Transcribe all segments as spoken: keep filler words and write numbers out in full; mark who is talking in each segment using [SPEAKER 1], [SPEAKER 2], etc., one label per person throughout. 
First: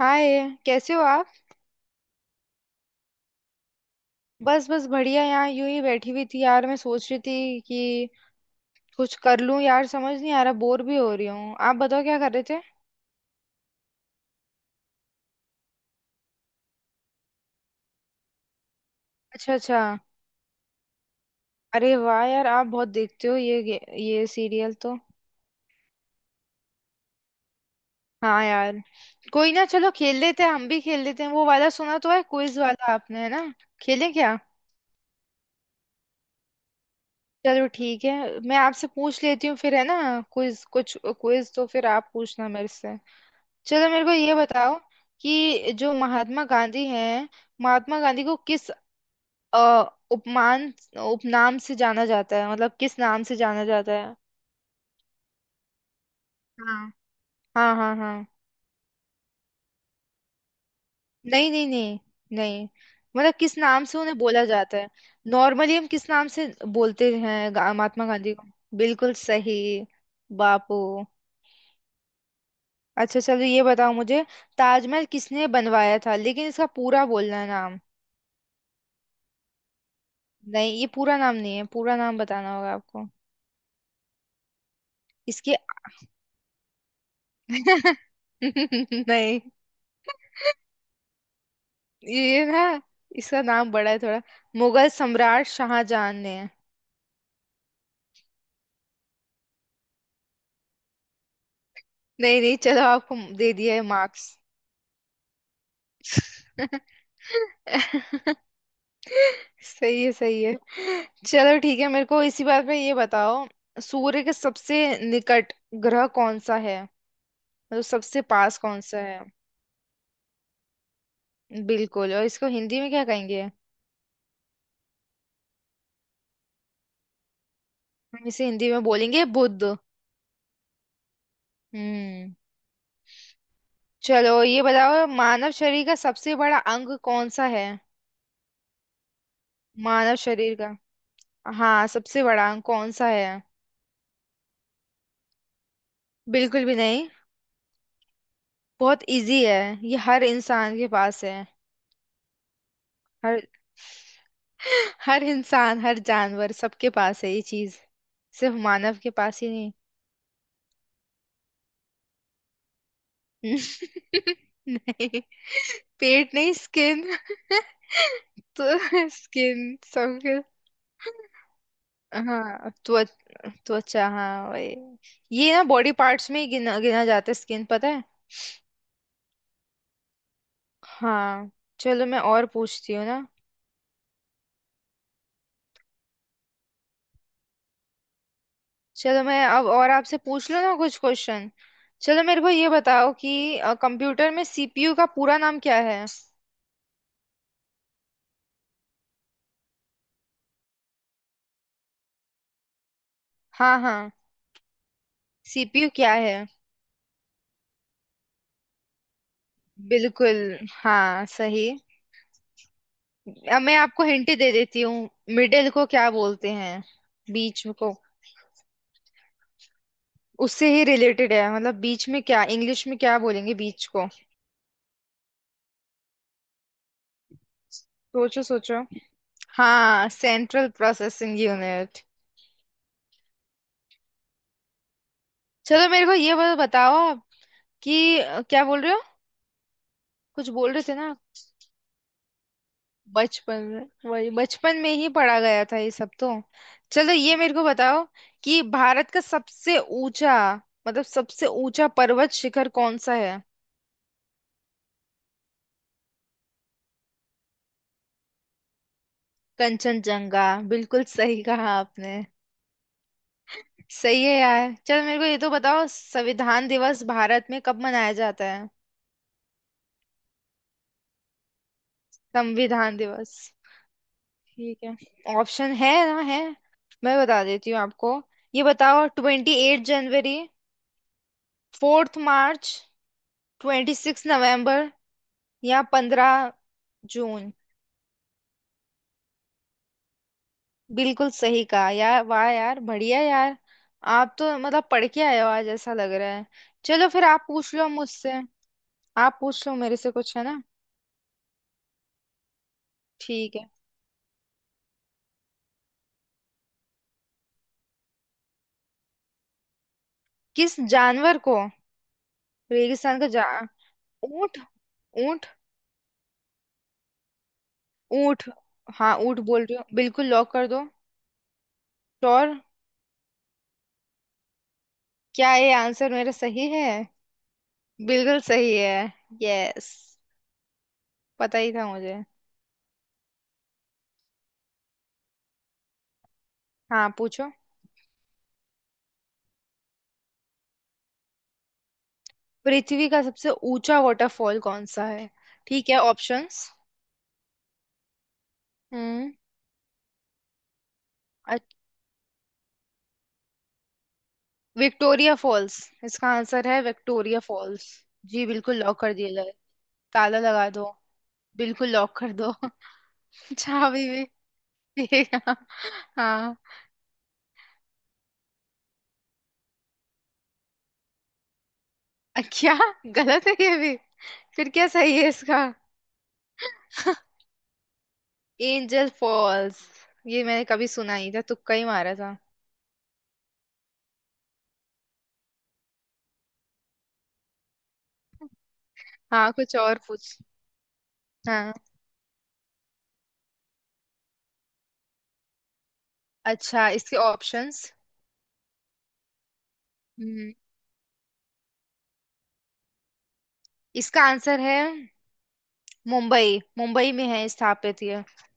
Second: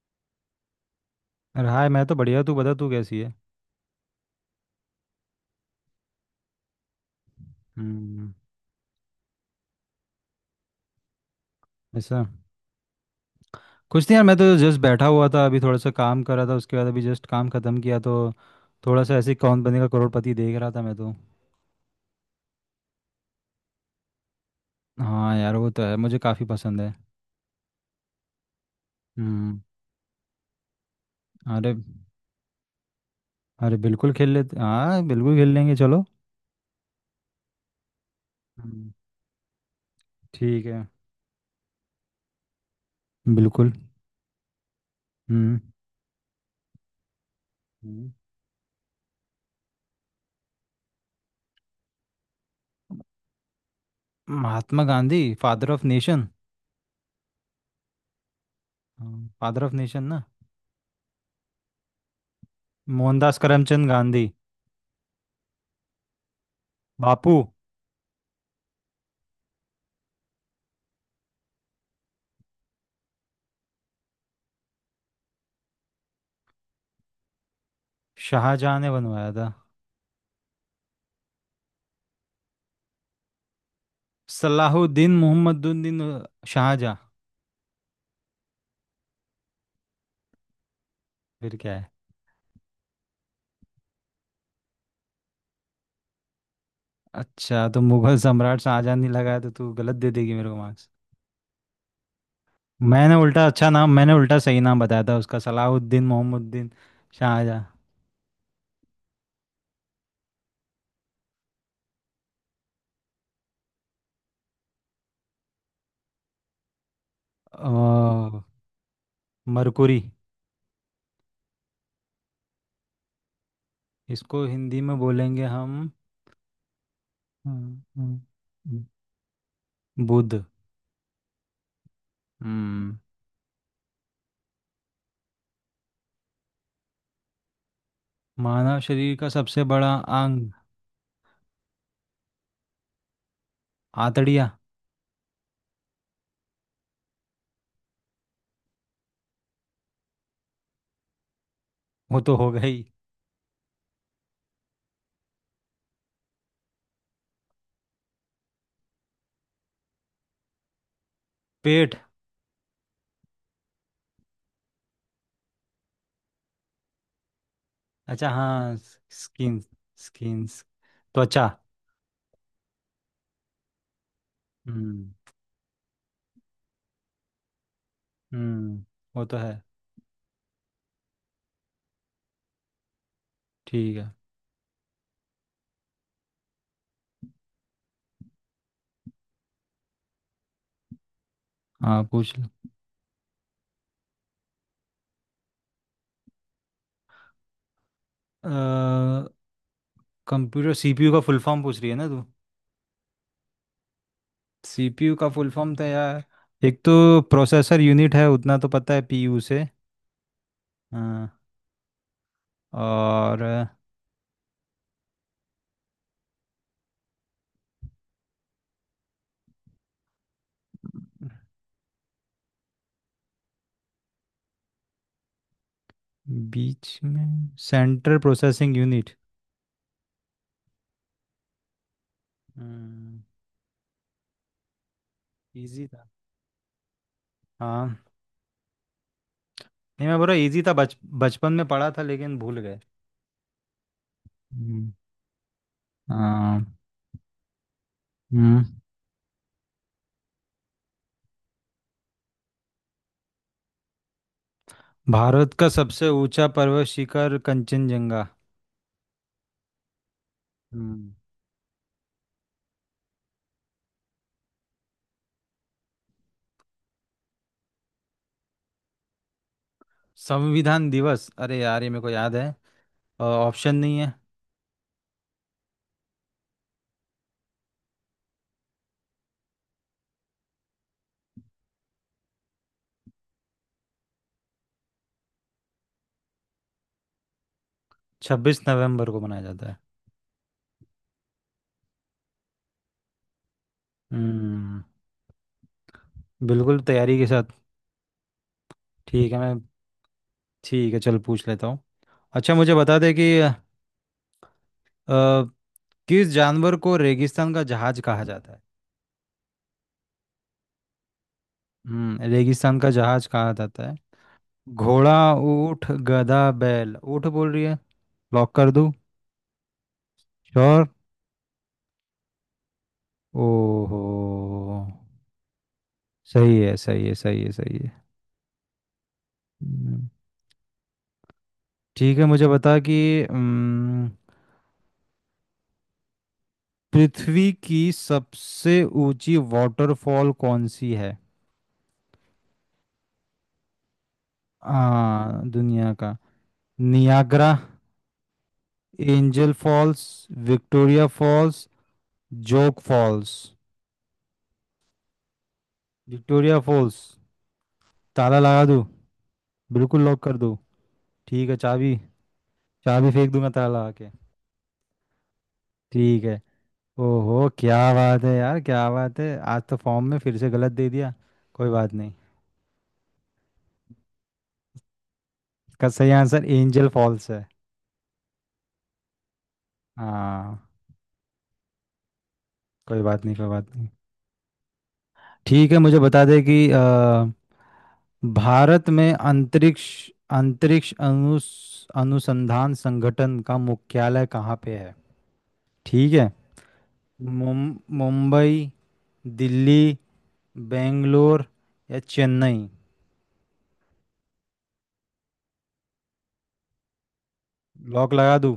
[SPEAKER 1] हाय। कैसे हो आप।
[SPEAKER 2] अरे हाय। मैं तो बढ़िया। तू बता तू कैसी है।
[SPEAKER 1] बस बस बढ़िया। यहाँ यूं ही बैठी हुई थी यार, मैं सोच रही थी कि
[SPEAKER 2] हम्म।
[SPEAKER 1] कुछ कर लूं यार, समझ नहीं आ रहा, बोर भी हो रही हूँ। आप बताओ क्या
[SPEAKER 2] ऐसा
[SPEAKER 1] कर रहे थे।
[SPEAKER 2] कुछ नहीं यार। मैं तो जस्ट बैठा हुआ था, अभी थोड़ा सा काम कर रहा था। उसके बाद अभी जस्ट काम ख़त्म किया तो थोड़ा सा ऐसे ही
[SPEAKER 1] अच्छा
[SPEAKER 2] कौन
[SPEAKER 1] अच्छा।
[SPEAKER 2] बनेगा करोड़पति देख रहा था मैं तो।
[SPEAKER 1] अरे वाह यार, आप बहुत देखते हो ये गे- ये सीरियल तो।
[SPEAKER 2] हाँ यार, वो तो है। मुझे काफ़ी पसंद है।
[SPEAKER 1] हाँ यार। कोई
[SPEAKER 2] हम्म।
[SPEAKER 1] ना, चलो खेल लेते हैं, हम भी खेल लेते हैं। वो वाला
[SPEAKER 2] अरे।
[SPEAKER 1] सुना तो है, क्विज वाला, आपने है ना।
[SPEAKER 2] अरे बिल्कुल
[SPEAKER 1] खेलें
[SPEAKER 2] खेल
[SPEAKER 1] क्या।
[SPEAKER 2] लेते, हाँ बिल्कुल खेल लेंगे चलो।
[SPEAKER 1] चलो ठीक है, मैं आपसे
[SPEAKER 2] हम्म,
[SPEAKER 1] पूछ लेती हूँ फिर, है ना। क्विज,
[SPEAKER 2] ठीक है।
[SPEAKER 1] कुछ क्विज तो फिर आप पूछना मेरे से।
[SPEAKER 2] बिल्कुल।
[SPEAKER 1] चलो मेरे को ये बताओ,
[SPEAKER 2] हम्म,
[SPEAKER 1] कि जो महात्मा गांधी हैं। महात्मा
[SPEAKER 2] हम्म।
[SPEAKER 1] गांधी को किस अ, उपमान उपनाम से जाना जाता है, मतलब किस नाम से जाना जाता है।
[SPEAKER 2] Mahatma Gandhi father of nation.
[SPEAKER 1] हाँ, हाँ, हाँ, हाँ।
[SPEAKER 2] फादर ऑफ नेशन ना?
[SPEAKER 1] नहीं, नहीं, नहीं, नहीं। मतलब
[SPEAKER 2] मोहनदास
[SPEAKER 1] किस नाम
[SPEAKER 2] करमचंद
[SPEAKER 1] से उन्हें
[SPEAKER 2] गांधी।
[SPEAKER 1] बोला जाता है। नॉर्मली हम किस नाम से बोलते
[SPEAKER 2] बापू।
[SPEAKER 1] हैं गा- महात्मा गांधी को। बिल्कुल सही। बापू। अच्छा, चलो ये बताओ मुझे। ताजमहल किसने बनवाया था, लेकिन इसका पूरा बोलना है नाम।
[SPEAKER 2] शाहजहाँ ने बनवाया था।
[SPEAKER 1] नहीं, ये पूरा नाम नहीं है, पूरा नाम बताना होगा आपको।
[SPEAKER 2] सलाहुद्दीन
[SPEAKER 1] इसके।
[SPEAKER 2] मोहम्मदुद्दीन शाहजहाँ।
[SPEAKER 1] नहीं।
[SPEAKER 2] फिर क्या है?
[SPEAKER 1] ये ना, इसका नाम बड़ा है थोड़ा। मुगल सम्राट शाहजहां ने।
[SPEAKER 2] अच्छा, तो मुगल सम्राट शाहजहाँ नहीं लगाया तो तू गलत दे देगी मेरे को मार्क्स।
[SPEAKER 1] नहीं, नहीं, चलो
[SPEAKER 2] मैंने
[SPEAKER 1] आपको
[SPEAKER 2] उल्टा
[SPEAKER 1] दे
[SPEAKER 2] अच्छा
[SPEAKER 1] दिया है
[SPEAKER 2] नाम मैंने
[SPEAKER 1] मार्क्स।
[SPEAKER 2] उल्टा सही नाम बताया था उसका। सलाहुद्दीन मोहम्मदुद्दीन शाहजहाँ।
[SPEAKER 1] सही है, सही है। चलो ठीक है, मेरे को इसी बात पे ये बताओ। सूर्य के सबसे निकट ग्रह कौन सा है, मतलब सबसे
[SPEAKER 2] अ,
[SPEAKER 1] पास कौन सा है।
[SPEAKER 2] मरकुरी।
[SPEAKER 1] बिल्कुल। और इसको हिंदी में क्या कहेंगे।
[SPEAKER 2] इसको हिंदी में बोलेंगे हम। हम्म,
[SPEAKER 1] हम इसे हिंदी में
[SPEAKER 2] हम्म।
[SPEAKER 1] बोलेंगे बुध।
[SPEAKER 2] बुध।
[SPEAKER 1] हम्म।
[SPEAKER 2] हम्म।
[SPEAKER 1] चलो ये बताओ, मानव शरीर का सबसे बड़ा अंग कौन सा है।
[SPEAKER 2] मानव शरीर का सबसे बड़ा
[SPEAKER 1] मानव
[SPEAKER 2] अंग?
[SPEAKER 1] शरीर का, हाँ सबसे बड़ा अंग कौन सा है।
[SPEAKER 2] आतड़िया।
[SPEAKER 1] बिल्कुल भी नहीं। बहुत इजी है। ये हर इंसान के पास है।
[SPEAKER 2] वो तो हो गई।
[SPEAKER 1] हर हर इंसान हर जानवर सबके पास है ये चीज। सिर्फ मानव के पास ही नहीं।
[SPEAKER 2] पेट।
[SPEAKER 1] नहीं। पेट नहीं, स्किन।
[SPEAKER 2] अच्छा,
[SPEAKER 1] तो
[SPEAKER 2] हाँ। स्किन।
[SPEAKER 1] स्किन सबके।
[SPEAKER 2] स्किन। त्वचा।
[SPEAKER 1] हाँ, त्वच त्वचा, हाँ वही।
[SPEAKER 2] हम्म।
[SPEAKER 1] ये ना बॉडी पार्ट्स में ही गिना गिना जाता है स्किन, पता है।
[SPEAKER 2] हम्म, वो तो है।
[SPEAKER 1] हाँ। चलो मैं और पूछती हूँ ना।
[SPEAKER 2] ठीक है।
[SPEAKER 1] चलो मैं अब और आपसे पूछ लूँ ना कुछ क्वेश्चन।
[SPEAKER 2] हाँ,
[SPEAKER 1] चलो
[SPEAKER 2] पूछ
[SPEAKER 1] मेरे
[SPEAKER 2] लो।
[SPEAKER 1] को ये बताओ, कि कंप्यूटर में सीपीयू का पूरा नाम क्या है।
[SPEAKER 2] कंप्यूटर सीपीयू का फुल फॉर्म पूछ रही है ना तू?
[SPEAKER 1] हाँ, हाँ।
[SPEAKER 2] सीपीयू का फुल फॉर्म था
[SPEAKER 1] सीपीयू क्या
[SPEAKER 2] यार।
[SPEAKER 1] है।
[SPEAKER 2] एक तो प्रोसेसर यूनिट है, उतना तो पता है पीयू से।
[SPEAKER 1] बिल्कुल। हाँ
[SPEAKER 2] हाँ।
[SPEAKER 1] सही।
[SPEAKER 2] और
[SPEAKER 1] अब
[SPEAKER 2] अ,
[SPEAKER 1] मैं आपको हिंट दे देती हूँ। मिडिल को क्या बोलते हैं, बीच को। उससे ही रिलेटेड है, मतलब बीच में क्या, इंग्लिश में क्या बोलेंगे बीच को।
[SPEAKER 2] बीच में सेंट्रल
[SPEAKER 1] सोचो
[SPEAKER 2] प्रोसेसिंग
[SPEAKER 1] सोचो।
[SPEAKER 2] यूनिट।
[SPEAKER 1] हाँ, सेंट्रल प्रोसेसिंग यूनिट।
[SPEAKER 2] हम्म इजी
[SPEAKER 1] चलो मेरे
[SPEAKER 2] था।
[SPEAKER 1] को ये बता- बताओ आप।
[SPEAKER 2] हाँ।
[SPEAKER 1] कि अ, क्या बोल रहे हो।
[SPEAKER 2] नहीं, मैं बोल रहा
[SPEAKER 1] कुछ
[SPEAKER 2] इजी था,
[SPEAKER 1] बोल रहे थे
[SPEAKER 2] बच
[SPEAKER 1] ना।
[SPEAKER 2] बचपन में पढ़ा था लेकिन भूल गए।
[SPEAKER 1] बचपन में वही, बचपन में
[SPEAKER 2] हम्म।
[SPEAKER 1] ही पढ़ा गया था ये सब तो।
[SPEAKER 2] हाँ।
[SPEAKER 1] चलो ये मेरे को बताओ, कि
[SPEAKER 2] हम्म।
[SPEAKER 1] भारत का सबसे ऊंचा, मतलब सबसे ऊंचा पर्वत शिखर कौन सा है।
[SPEAKER 2] भारत का सबसे ऊंचा पर्वत शिखर कंचनजंगा।
[SPEAKER 1] कंचनजंगा। बिल्कुल
[SPEAKER 2] हम्म।
[SPEAKER 1] सही कहा आपने। सही है यार, चलो मेरे को ये तो बताओ, संविधान दिवस भारत में कब मनाया जाता है।
[SPEAKER 2] संविधान दिवस! अरे यार, ये मेरे को याद है।
[SPEAKER 1] संविधान दिवस।
[SPEAKER 2] ऑप्शन नहीं है?
[SPEAKER 1] ठीक है, ऑप्शन है ना है। मैं बता देती हूँ आपको। ये बताओ, ट्वेंटी एट जनवरी, फोर्थ मार्च, ट्वेंटी सिक्स नवम्बर, या पंद्रह जून।
[SPEAKER 2] छब्बीस नवंबर को मनाया जाता है।
[SPEAKER 1] बिल्कुल सही कहा यार, वाह यार, बढ़िया यार। आप तो
[SPEAKER 2] हम्म।
[SPEAKER 1] मतलब पढ़ के आए हो आज, ऐसा लग रहा है।
[SPEAKER 2] बिल्कुल,
[SPEAKER 1] चलो
[SPEAKER 2] तैयारी
[SPEAKER 1] फिर
[SPEAKER 2] के
[SPEAKER 1] आप
[SPEAKER 2] साथ।
[SPEAKER 1] पूछ लो मुझसे।
[SPEAKER 2] ठीक
[SPEAKER 1] आप
[SPEAKER 2] है, मैं।
[SPEAKER 1] पूछ लो मेरे से कुछ, है ना।
[SPEAKER 2] ठीक है चल, पूछ लेता हूँ। अच्छा, मुझे बता दे कि अ,
[SPEAKER 1] ठीक है।
[SPEAKER 2] किस जानवर को रेगिस्तान का जहाज कहा जाता है?
[SPEAKER 1] किस जानवर को
[SPEAKER 2] हम्म रेगिस्तान का
[SPEAKER 1] रेगिस्तान
[SPEAKER 2] जहाज
[SPEAKER 1] का जा
[SPEAKER 2] कहा जाता है।
[SPEAKER 1] ऊंट,
[SPEAKER 2] घोड़ा।
[SPEAKER 1] ऊंट,
[SPEAKER 2] ऊंट। गधा, बैल, ऊंट बोल रही है।
[SPEAKER 1] ऊंट।
[SPEAKER 2] लॉक कर दूँ?
[SPEAKER 1] हाँ ऊंट बोल रही हो, बिल्कुल लॉक कर
[SPEAKER 2] श्योर।
[SPEAKER 1] दो। श्योर।
[SPEAKER 2] ओहो।
[SPEAKER 1] क्या ये आंसर मेरा
[SPEAKER 2] सही
[SPEAKER 1] सही
[SPEAKER 2] है,
[SPEAKER 1] है।
[SPEAKER 2] सही है, सही है, सही है।
[SPEAKER 1] बिल्कुल सही है। यस।
[SPEAKER 2] हम्म।
[SPEAKER 1] पता ही था मुझे।
[SPEAKER 2] ठीक है, मुझे बता कि हम्म,
[SPEAKER 1] हाँ पूछो।
[SPEAKER 2] पृथ्वी की सबसे ऊंची वाटरफॉल कौन सी है?
[SPEAKER 1] पृथ्वी का सबसे ऊंचा वाटरफॉल कौन सा है।
[SPEAKER 2] हाँ,
[SPEAKER 1] ठीक
[SPEAKER 2] दुनिया
[SPEAKER 1] है,
[SPEAKER 2] का।
[SPEAKER 1] ऑप्शंस।
[SPEAKER 2] नियाग्रा।
[SPEAKER 1] हम्म।
[SPEAKER 2] Angel Falls. Victoria Falls.
[SPEAKER 1] अच-
[SPEAKER 2] जोग फॉल्स।
[SPEAKER 1] Victoria Falls. इसका
[SPEAKER 2] विक्टोरिया
[SPEAKER 1] आंसर है
[SPEAKER 2] फॉल्स।
[SPEAKER 1] Victoria Falls.
[SPEAKER 2] ताला
[SPEAKER 1] जी
[SPEAKER 2] लगा
[SPEAKER 1] बिल्कुल,
[SPEAKER 2] दूँ?
[SPEAKER 1] लॉक कर दिया जाए।
[SPEAKER 2] बिल्कुल लॉक कर
[SPEAKER 1] ताला
[SPEAKER 2] दूँ।
[SPEAKER 1] लगा दो।
[SPEAKER 2] ठीक है,
[SPEAKER 1] बिल्कुल
[SPEAKER 2] चाबी।
[SPEAKER 1] लॉक कर दो।
[SPEAKER 2] चाबी फेंक दूंगा ताला लगा
[SPEAKER 1] चाबी
[SPEAKER 2] के।
[SPEAKER 1] भी। भी-
[SPEAKER 2] ठीक है।
[SPEAKER 1] हाँ।
[SPEAKER 2] ओहो, क्या बात है यार, क्या बात है! आज तो फॉर्म में फिर से गलत दे दिया। कोई बात नहीं।
[SPEAKER 1] अ, क्या, गलत है ये भी। फिर क्या सही है इसका।
[SPEAKER 2] इसका सही आंसर एंजल फॉल्स है।
[SPEAKER 1] Angel Falls. ये
[SPEAKER 2] हाँ।
[SPEAKER 1] मैंने कभी सुना नहीं था, तुक्का ही मारा था।
[SPEAKER 2] कोई बात नहीं, कोई बात नहीं। ठीक है, मुझे बता दे कि अ, भारत में
[SPEAKER 1] हाँ कुछ
[SPEAKER 2] अंतरिक्ष
[SPEAKER 1] और पूछ।
[SPEAKER 2] अंतरिक्ष अनुस
[SPEAKER 1] हाँ।
[SPEAKER 2] अनुसंधान संगठन का मुख्यालय कहाँ पे है? ठीक है।
[SPEAKER 1] अच्छा, इसके
[SPEAKER 2] मुम-
[SPEAKER 1] ऑप्शंस।
[SPEAKER 2] मुंबई। दिल्ली।
[SPEAKER 1] हम्म।
[SPEAKER 2] बेंगलोर। या चेन्नई।
[SPEAKER 1] इसका आंसर है मुंबई, मुंबई में है स्थापित
[SPEAKER 2] लॉक
[SPEAKER 1] ये।
[SPEAKER 2] लगा दूं?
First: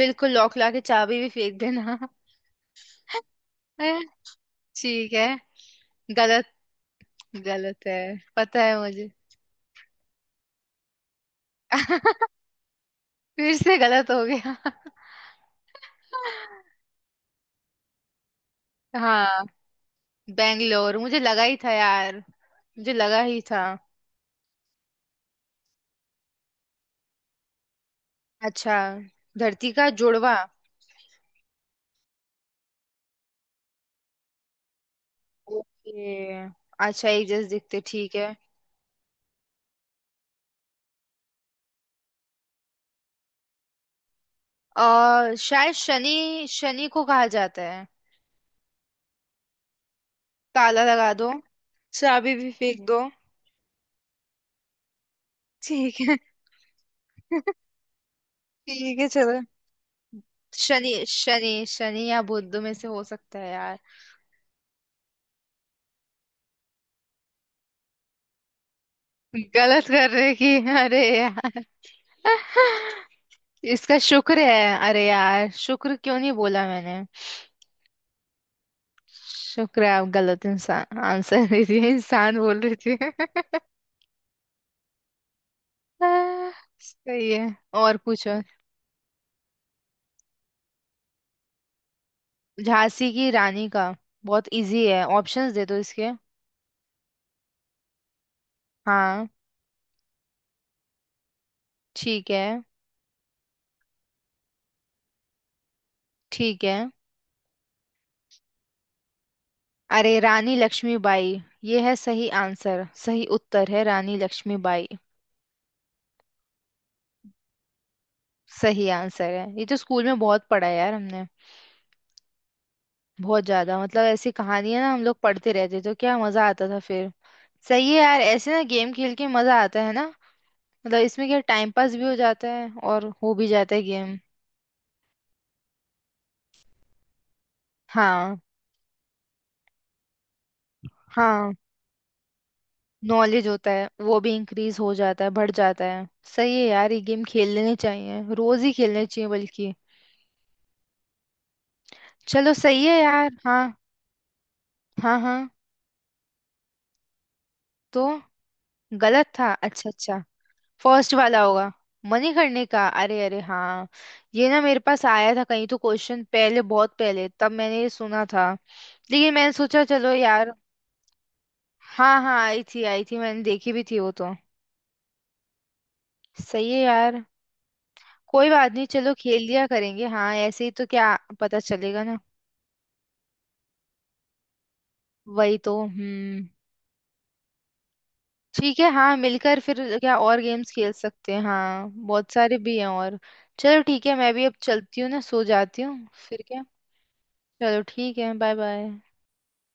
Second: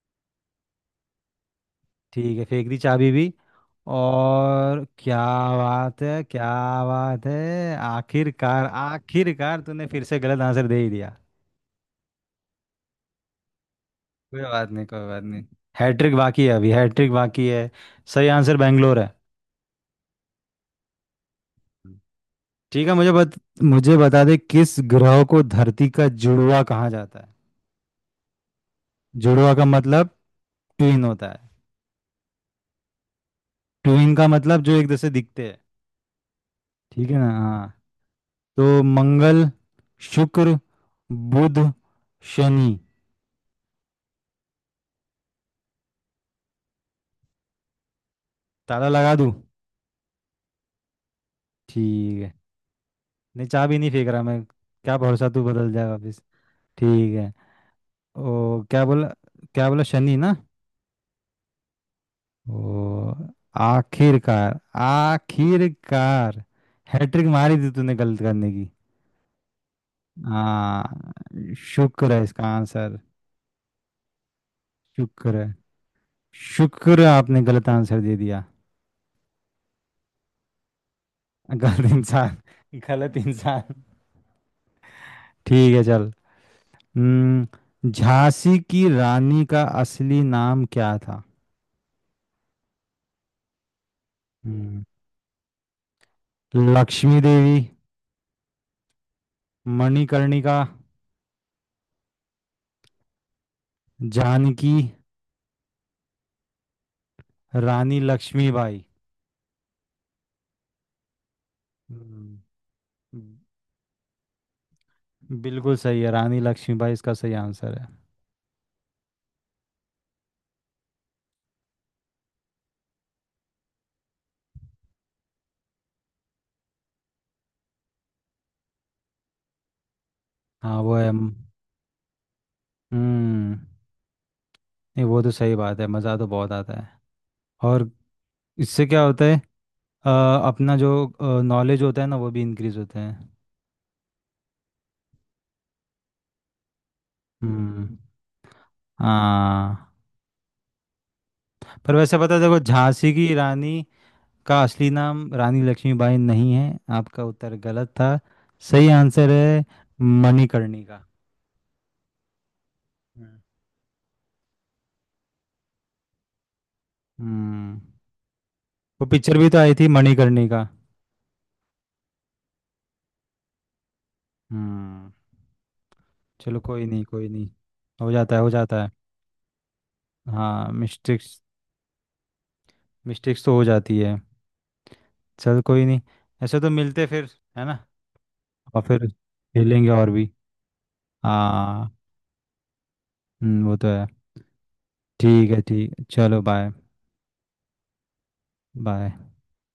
[SPEAKER 1] बिल्कुल लॉक ला के, चाबी भी फेंक देना।
[SPEAKER 2] ठीक है, फेंक दी चाबी भी।
[SPEAKER 1] है?
[SPEAKER 2] और
[SPEAKER 1] ठीक
[SPEAKER 2] क्या
[SPEAKER 1] है।
[SPEAKER 2] बात है, क्या
[SPEAKER 1] गलत।
[SPEAKER 2] बात है!
[SPEAKER 1] गलत है, पता
[SPEAKER 2] आखिरकार,
[SPEAKER 1] है मुझे।
[SPEAKER 2] आखिरकार तूने फिर से गलत आंसर दे ही दिया।
[SPEAKER 1] फिर से गलत हो
[SPEAKER 2] कोई
[SPEAKER 1] गया।
[SPEAKER 2] बात नहीं, कोई बात नहीं। हैट्रिक बाकी है, अभी हैट्रिक बाकी है। सही आंसर बैंगलोर है।
[SPEAKER 1] हाँ। बेंगलोर मुझे लगा ही था यार,
[SPEAKER 2] ठीक
[SPEAKER 1] मुझे
[SPEAKER 2] है, मुझे
[SPEAKER 1] लगा
[SPEAKER 2] बत,
[SPEAKER 1] ही था।
[SPEAKER 2] मुझे बता दे किस ग्रह को धरती का जुड़वा कहा जाता है?
[SPEAKER 1] अच्छा।
[SPEAKER 2] जुड़वा का
[SPEAKER 1] धरती का
[SPEAKER 2] मतलब
[SPEAKER 1] जुड़वा।
[SPEAKER 2] ट्विन होता है। ट्विन का मतलब जो एक दूसरे दिखते हैं।
[SPEAKER 1] ओके। अच्छा,
[SPEAKER 2] ठीक है
[SPEAKER 1] एक
[SPEAKER 2] ना,
[SPEAKER 1] जैसे
[SPEAKER 2] हाँ।
[SPEAKER 1] दिखते, ठीक है।
[SPEAKER 2] तो मंगल। शुक्र। बुध। शनि।
[SPEAKER 1] आ, शायद शनि, शनि को कहा जाता है।
[SPEAKER 2] ताला लगा दूं?
[SPEAKER 1] ताला लगा दो।
[SPEAKER 2] ठीक है।
[SPEAKER 1] चाबी भी फेंक दो।
[SPEAKER 2] नहीं, चाबी नहीं फेंक रहा मैं। क्या भरोसा, तू बदल जाए
[SPEAKER 1] ठीक है।
[SPEAKER 2] वापस। ठीक है। ओ, क्या
[SPEAKER 1] ठीक
[SPEAKER 2] बोला?
[SPEAKER 1] है, चलो।
[SPEAKER 2] क्या बोला, शनि ना?
[SPEAKER 1] शनि, शनि, शनि या बुध में से हो
[SPEAKER 2] ओ।
[SPEAKER 1] सकता है यार।
[SPEAKER 2] आखिरकार। आखिरकार। हैट्रिक मारी थी तूने गलत करने की।
[SPEAKER 1] गलत कर रहे कि, अरे
[SPEAKER 2] हाँ।
[SPEAKER 1] यार।
[SPEAKER 2] शुक्र है इसका आंसर।
[SPEAKER 1] इसका शुक्र है, अरे
[SPEAKER 2] शुक्र
[SPEAKER 1] यार,
[SPEAKER 2] है।
[SPEAKER 1] शुक्र क्यों नहीं बोला मैंने।
[SPEAKER 2] शुक्र है आपने गलत आंसर दे दिया।
[SPEAKER 1] शुक्र है आप गलत इंसान आंसर दे दिए,
[SPEAKER 2] गलत इंसान।
[SPEAKER 1] इंसान बोल रही थी।
[SPEAKER 2] गलत इंसान। ठीक है चल।
[SPEAKER 1] सही है।
[SPEAKER 2] हम्म
[SPEAKER 1] और पूछो।
[SPEAKER 2] झांसी की रानी का असली नाम क्या था?
[SPEAKER 1] झांसी की रानी का। बहुत
[SPEAKER 2] हम्म।
[SPEAKER 1] इजी है, ऑप्शंस दे दो इसके।
[SPEAKER 2] लक्ष्मी देवी।
[SPEAKER 1] हाँ।
[SPEAKER 2] मणिकर्णिका।
[SPEAKER 1] ठीक है।
[SPEAKER 2] जानकी।
[SPEAKER 1] ठीक है।
[SPEAKER 2] रानी लक्ष्मीबाई।
[SPEAKER 1] अरे, रानी लक्ष्मीबाई। ये है सही
[SPEAKER 2] हम्म।
[SPEAKER 1] आंसर, सही उत्तर है रानी लक्ष्मीबाई।
[SPEAKER 2] बिल्कुल सही है, रानी लक्ष्मीबाई इसका सही आंसर है।
[SPEAKER 1] सही आंसर है, ये तो स्कूल में बहुत पढ़ा है यार हमने। बहुत ज्यादा, मतलब ऐसी कहानियां ना हम लोग पढ़ते रहते तो क्या मजा आता था फिर। सही है यार, ऐसे ना गेम खेल के मजा आता है ना।
[SPEAKER 2] हाँ, वो
[SPEAKER 1] मतलब
[SPEAKER 2] है,
[SPEAKER 1] इसमें
[SPEAKER 2] हम्म।
[SPEAKER 1] क्या टाइम पास भी हो जाता है, और हो भी जाता है गेम।
[SPEAKER 2] नहीं, वो तो सही बात है, मज़ा तो बहुत आता है। और।
[SPEAKER 1] हाँ।
[SPEAKER 2] इससे क्या होता है? अ, अपना जो
[SPEAKER 1] हाँ।
[SPEAKER 2] नॉलेज होता है ना, वो भी इंक्रीज होता है।
[SPEAKER 1] नॉलेज होता है वो भी इंक्रीज हो जाता है, बढ़ जाता है। सही है यार, ये गेम खेल लेने
[SPEAKER 2] हम्म।
[SPEAKER 1] चाहिए, रोज ही खेलने चाहिए बल्कि।
[SPEAKER 2] हाँ, पर वैसे पता है,
[SPEAKER 1] चलो
[SPEAKER 2] देखो
[SPEAKER 1] सही है
[SPEAKER 2] झांसी
[SPEAKER 1] यार,
[SPEAKER 2] की
[SPEAKER 1] हाँ।
[SPEAKER 2] रानी का असली
[SPEAKER 1] हाँ,
[SPEAKER 2] नाम
[SPEAKER 1] हाँ
[SPEAKER 2] रानी लक्ष्मीबाई नहीं है। आपका उत्तर गलत
[SPEAKER 1] तो।
[SPEAKER 2] था। सही आंसर
[SPEAKER 1] गलत था,
[SPEAKER 2] है
[SPEAKER 1] अच्छा, अच्छा।
[SPEAKER 2] मणिकर्णिका।
[SPEAKER 1] फर्स्ट वाला होगा। मनी करने का, अरे,
[SPEAKER 2] हम्म।
[SPEAKER 1] अरे हाँ। ये ना मेरे पास आया था कहीं तो क्वेश्चन पहले, बहुत पहले, तब
[SPEAKER 2] हम्म,
[SPEAKER 1] मैंने ये सुना था।
[SPEAKER 2] वो
[SPEAKER 1] लेकिन
[SPEAKER 2] पिक्चर भी
[SPEAKER 1] मैंने
[SPEAKER 2] तो आई
[SPEAKER 1] सोचा
[SPEAKER 2] थी
[SPEAKER 1] चलो यार।
[SPEAKER 2] मणिकर्णिका।
[SPEAKER 1] हाँ, हाँ, आई थी, आई थी, मैंने देखी भी थी वो तो।
[SPEAKER 2] हम्म। चलो
[SPEAKER 1] सही है
[SPEAKER 2] कोई नहीं,
[SPEAKER 1] यार।
[SPEAKER 2] कोई नहीं। हो जाता है, हो
[SPEAKER 1] कोई बात
[SPEAKER 2] जाता
[SPEAKER 1] नहीं,
[SPEAKER 2] है।
[SPEAKER 1] चलो खेल लिया करेंगे, हाँ ऐसे ही
[SPEAKER 2] हाँ,
[SPEAKER 1] तो क्या
[SPEAKER 2] मिस्टेक्स।
[SPEAKER 1] पता चलेगा ना।
[SPEAKER 2] मिस्टेक्स तो हो जाती है।
[SPEAKER 1] वही
[SPEAKER 2] चल
[SPEAKER 1] तो,
[SPEAKER 2] कोई नहीं।
[SPEAKER 1] हम्म।
[SPEAKER 2] ऐसे तो मिलते फिर। है ना?
[SPEAKER 1] ठीक
[SPEAKER 2] और
[SPEAKER 1] है,
[SPEAKER 2] फिर
[SPEAKER 1] हाँ मिलकर फिर
[SPEAKER 2] खेलेंगे और
[SPEAKER 1] क्या
[SPEAKER 2] भी।
[SPEAKER 1] और गेम्स खेल सकते हैं, हाँ
[SPEAKER 2] हाँ।
[SPEAKER 1] बहुत सारे भी हैं और।
[SPEAKER 2] हम्म, वो
[SPEAKER 1] चलो
[SPEAKER 2] तो है।
[SPEAKER 1] ठीक है, मैं भी अब चलती हूँ ना, सो
[SPEAKER 2] ठीक है
[SPEAKER 1] जाती
[SPEAKER 2] ठीक,
[SPEAKER 1] हूँ
[SPEAKER 2] चलो
[SPEAKER 1] फिर क्या।
[SPEAKER 2] बाय।
[SPEAKER 1] चलो ठीक है, बाय बाय।
[SPEAKER 2] बाय।